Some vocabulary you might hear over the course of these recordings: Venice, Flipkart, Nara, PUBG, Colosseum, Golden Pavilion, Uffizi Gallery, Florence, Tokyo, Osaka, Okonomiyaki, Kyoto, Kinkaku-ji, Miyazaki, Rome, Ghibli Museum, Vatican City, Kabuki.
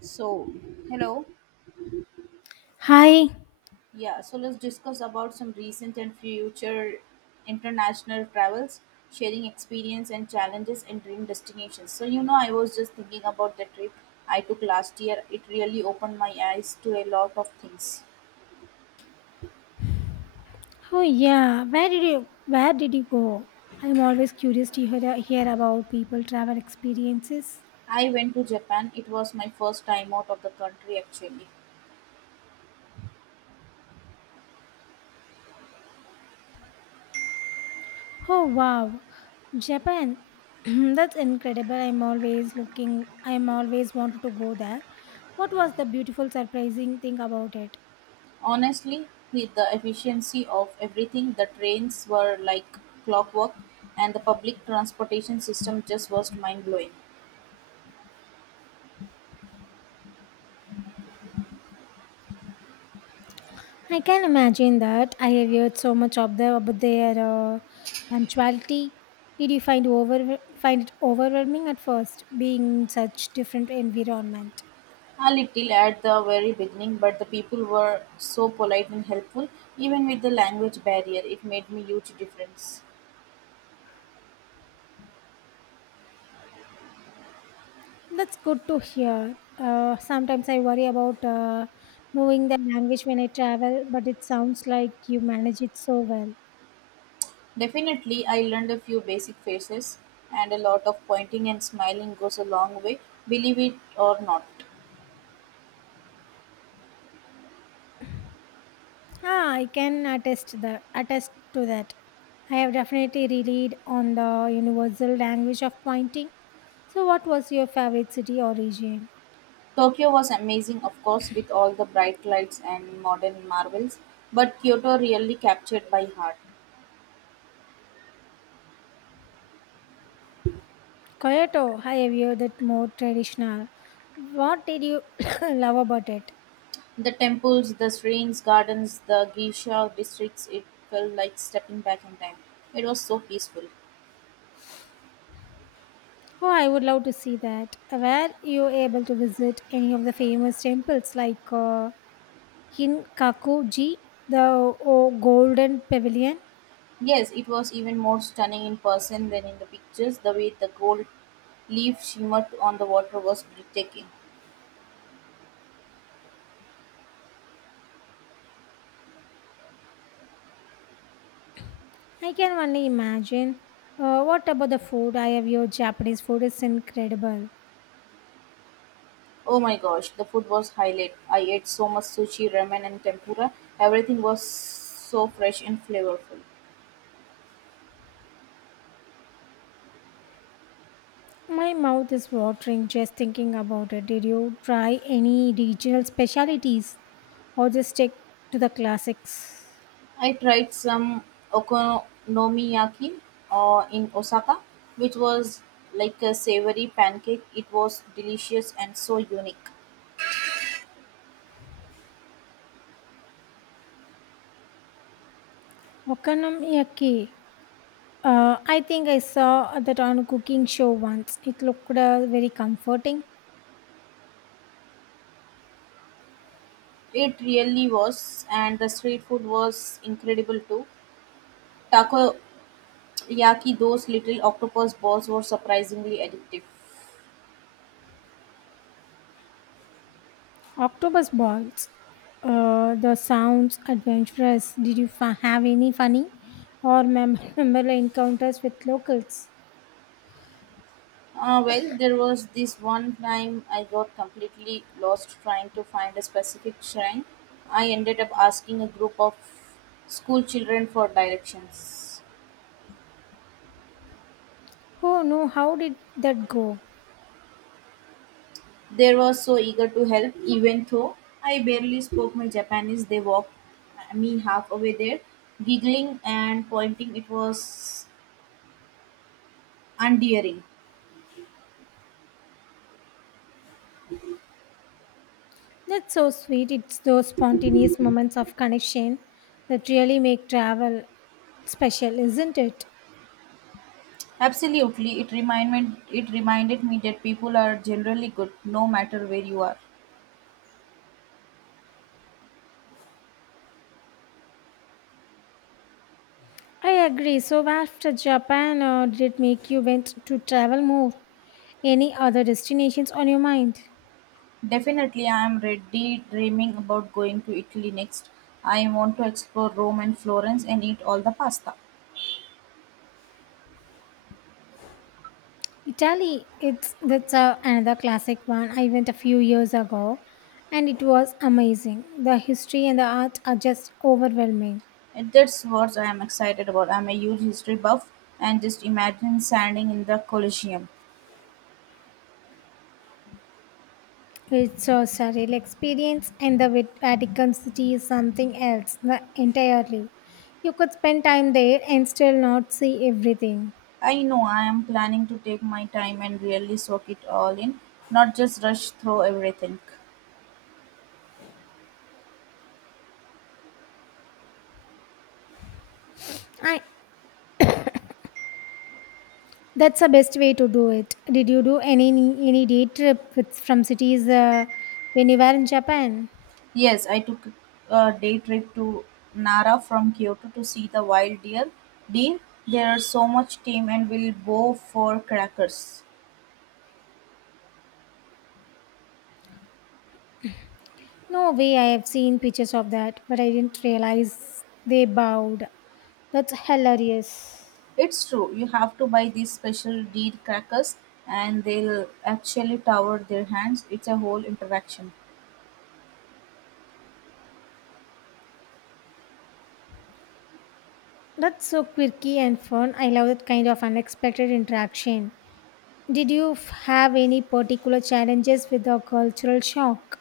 So, hello. Hi. Yeah, so let's discuss about some recent and future international travels, sharing experience and challenges and dream destinations. So, you know, I was just thinking about the trip I took last year. It really opened my eyes to a lot of things. Oh yeah. Where did you where did you go? I'm always curious to hear about people travel experiences. I went to Japan. It was my first time out of the country actually. Oh wow, Japan. That's incredible. I'm always looking. I'm always wanted to go there. What was the beautiful, surprising thing about it? Honestly, with the efficiency of everything, the trains were like clockwork and the public transportation system just was mind blowing. I can imagine that. I have heard so much of them about their punctuality. Did you find over find it overwhelming at first, being in such different environment? A little at the very beginning, but the people were so polite and helpful, even with the language barrier. It made me huge difference. That's good to hear. Sometimes I worry about knowing the language when I travel, but it sounds like you manage it so well. Definitely, I learned a few basic phrases, and a lot of pointing and smiling goes a long way, believe it or not. Ah, I can attest that. Attest to that. I have definitely relied on the universal language of pointing. So, what was your favorite city or region? Tokyo was amazing, of course, with all the bright lights and modern marvels, but Kyoto really captured my heart. Kyoto. I have heard that more traditional. What did you love about it? The temples, the streets, gardens, the geisha districts, it felt like stepping back in time. It was so peaceful. Oh, I would love to see that. Were you able to visit any of the famous temples like In Kakuji, the oh, Golden Pavilion. Yes, it was even more stunning in person than in the pictures. The way the gold leaf shimmered on the water was breathtaking. I can only imagine. What about the food? I have your Japanese food is incredible. Oh my gosh, the food was highlight. I ate so much sushi, ramen, and tempura. Everything was so fresh and flavorful. My mouth is watering just thinking about it. Did you try any regional specialties, or just stick to the classics? I tried some okonomiyaki in Osaka, which was like a savory pancake. It was delicious and so unique. Okonomiyaki. I think I saw that on a cooking show once. It looked very comforting. It really was, and the street food was incredible too. Taco Yaki, those little octopus balls were surprisingly addictive. Octopus balls. The sounds adventurous. Did you have any funny or memorable encounters with locals? Well, there was this one time I got completely lost trying to find a specific shrine. I ended up asking a group of school children for directions. Oh no, how did that go? They were so eager to help, even though I barely spoke my Japanese. They walked me halfway there, giggling and pointing. It was endearing. That's so sweet. It's those spontaneous moments of connection that really make travel special, isn't it? Absolutely, it reminded me that people are generally good no matter where you are. I agree. So after Japan, did it make you want to travel more? Any other destinations on your mind? Definitely, I am ready dreaming about going to Italy next. I want to explore Rome and Florence and eat all the pasta. Italy, it's that's a, another classic one. I went a few years ago, and it was amazing. The history and the art are just overwhelming. And that's what I am excited about. I'm a huge history buff, and just imagine standing in the Colosseum. It's a surreal experience, and the Vatican City is something else entirely. You could spend time there and still not see everything. I know I am planning to take my time and really soak it all in, not just rush through everything. I that's the best way to do it. Did you do any day trip with from cities when you were in Japan? Yes, I took a day trip to Nara from Kyoto to see the wild deer. Deer, there are so much tame and will go for crackers. No way, I have seen pictures of that, but I didn't realize they bowed. That's hilarious. It's true, you have to buy these special deer crackers and they'll actually tower their hands. It's a whole interaction. That's so quirky and fun. I love that kind of unexpected interaction. Did you have any particular challenges with the cultural shock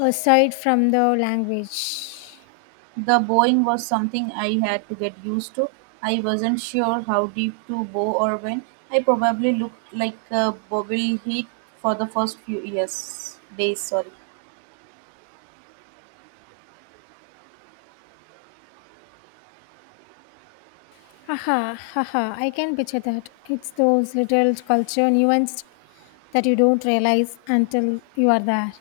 aside from the language? The bowing was something I had to get used to. I wasn't sure how deep to bow or when. I probably looked like a bobblehead for the first few years. Days, sorry. Haha, haha, I can picture that. It's those little culture nuances that you don't realize until you are there.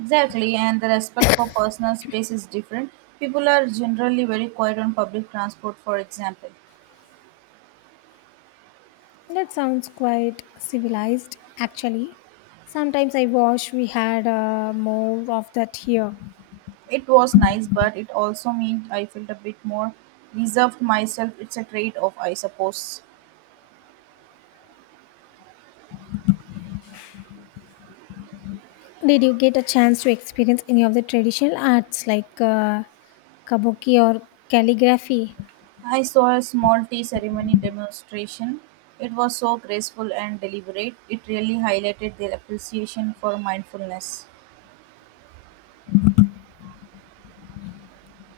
Exactly, and the respect for personal space is different. People are generally very quiet on public transport, for example. That sounds quite civilized, actually. Sometimes I wish we had more of that here. It was nice, but it also meant I felt a bit more reserved myself. It's a trade off, I suppose. Did you get a chance to experience any of the traditional arts like kabuki or calligraphy? I saw a small tea ceremony demonstration. It was so graceful and deliberate. It really highlighted their appreciation for mindfulness.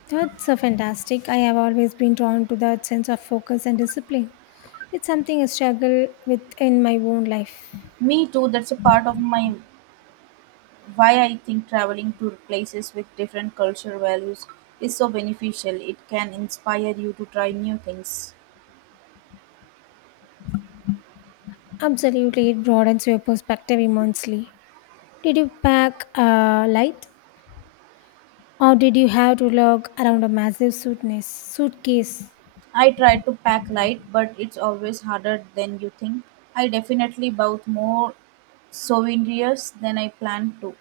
That's fantastic. I have always been drawn to that sense of focus and discipline. It's something I struggle with in my own life. Me too, that's a part of my why I think traveling to places with different cultural values is so beneficial. It can inspire you to try new things. Absolutely, it broadens your perspective immensely. Did you pack a light? Or did you have to lug around a massive suitcase? Suitcase, I try to pack light, but it's always harder than you think. I definitely bought more souvenirs than I planned to.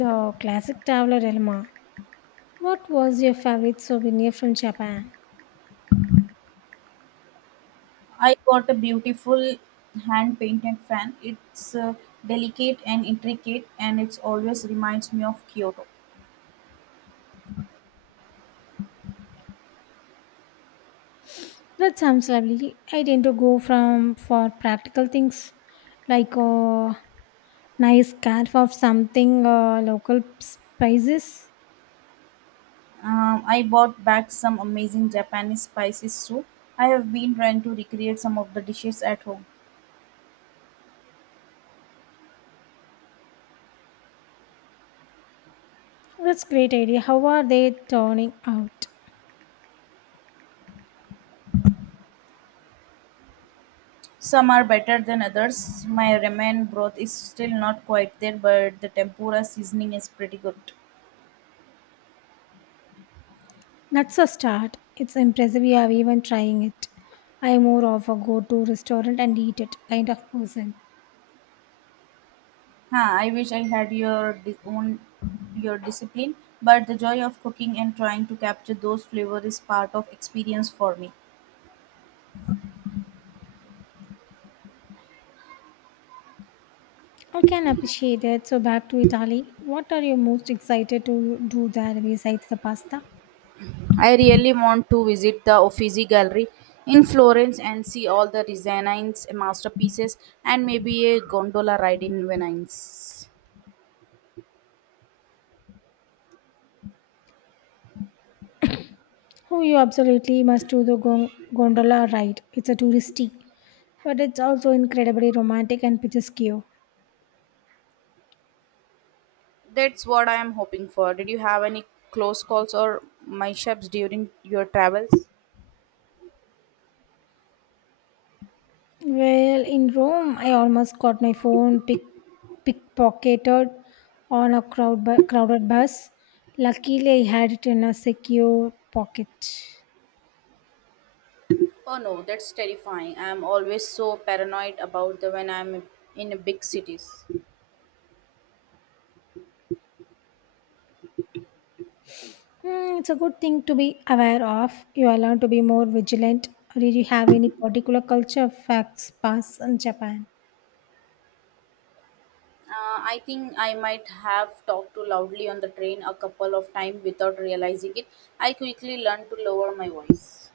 the classic traveler dilemma. What was your favorite souvenir from Japan? I got a beautiful hand painted fan. It's delicate and intricate, and it always reminds me of Kyoto. That sounds lovely. I tend to go from for practical things like a nice scarf of something local spices. I bought back some amazing Japanese spices too. I have been trying to recreate some of the dishes at home. That's great idea. How are they turning out? Some are better than others. My ramen broth is still not quite there, but the tempura seasoning is pretty good. That's a start. It's impressive you are even trying it. I am more of a go to restaurant and eat it kind of person. Huh, I wish I had your di- own your discipline, but the joy of cooking and trying to capture those flavors is part of experience for me. I can appreciate it. So back to Italy. What are you most excited to do there besides the pasta? I really want to visit the Uffizi Gallery in Florence and see all the designs, masterpieces, and maybe a gondola ride in Venice. Oh, you absolutely must do the gondola ride. It's a touristy, but it's also incredibly romantic and picturesque. That's what I am hoping for. Did you have any close calls or mishaps during your travels? Well, in Rome, I almost got my phone pickpocketed on a crowded bus. Luckily, I had it in a secure pocket. Oh no, that's terrifying. I am always so paranoid about the when I am in a big cities. Mm, it's a good thing to be aware of. You are learn to be more vigilant. Did you have any particular culture facts pass in Japan? I think I might have talked too loudly on the train a couple of times without realizing it. I quickly learned to lower my voice.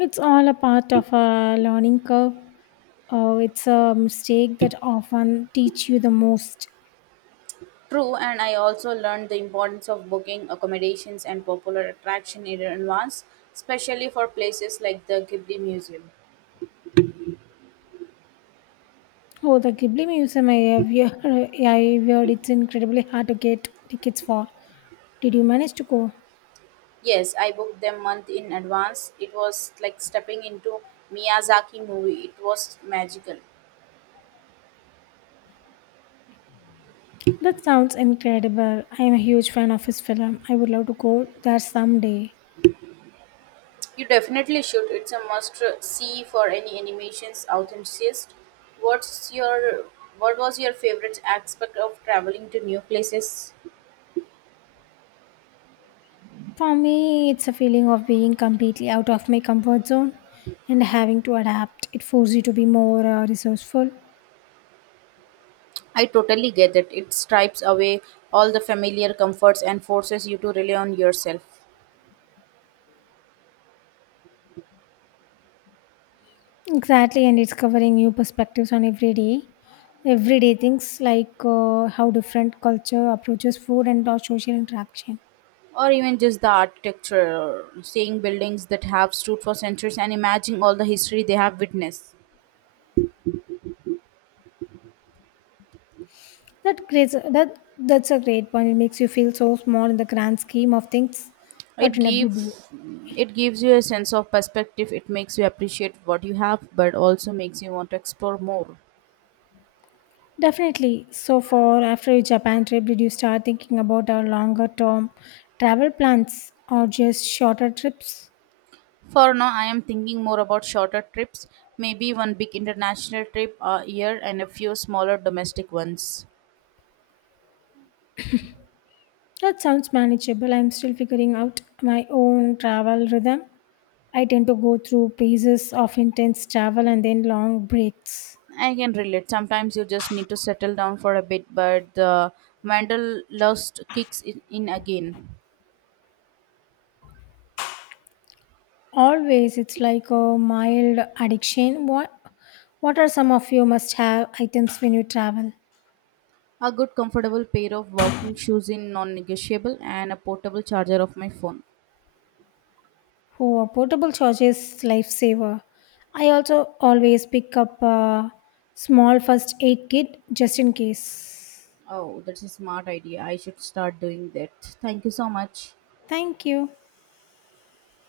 It's all a part of a learning curve. Oh, it's a mistake that often teach you the most. True, and I also learned the importance of booking accommodations and popular attraction in advance, especially for places like the Ghibli Museum. Oh, the Ghibli Museum, I have heard, I heard it's incredibly hard to get tickets for. Did you manage to go? Yes, I booked them month in advance. It was like stepping into Miyazaki movie. It was magical. That sounds incredible. I am a huge fan of his film. I would love to go there someday. You definitely should. It's a must see for any animations enthusiast. What's your what was your favorite aspect of traveling to new places? For me, it's a feeling of being completely out of my comfort zone and having to adapt. It forces you to be more resourceful. I totally get it. It stripes away all the familiar comforts and forces you to rely on yourself. Exactly, and it's covering new perspectives on everyday things like how different culture approaches food and our social interaction. Or even just the architecture, seeing buildings that have stood for centuries and imagining all the history they have witnessed. That creates that that's a great point. It makes you feel so small in the grand scheme of things, It but in a good way. gives it gives you a sense of perspective. It makes you appreciate what you have, but also makes you want to explore more. Definitely. So, for after your Japan trip, did you start thinking about our longer term travel plans or just shorter trips? For now, I am thinking more about shorter trips, maybe one big international trip a year and a few smaller domestic ones. That sounds manageable. I'm still figuring out my own travel rhythm. I tend to go through phases of intense travel and then long breaks. I can relate. Sometimes you just need to settle down for a bit, but the wanderlust kicks in again. Always, it's like a mild addiction. What what are some of your must-have items when you travel? A good, comfortable pair of walking shoes in non-negotiable, and a portable charger of my phone. Oh, a portable charger is lifesaver. I also always pick up a small first aid kit just in case. Oh, that's a smart idea. I should start doing that. Thank you so much. Thank you.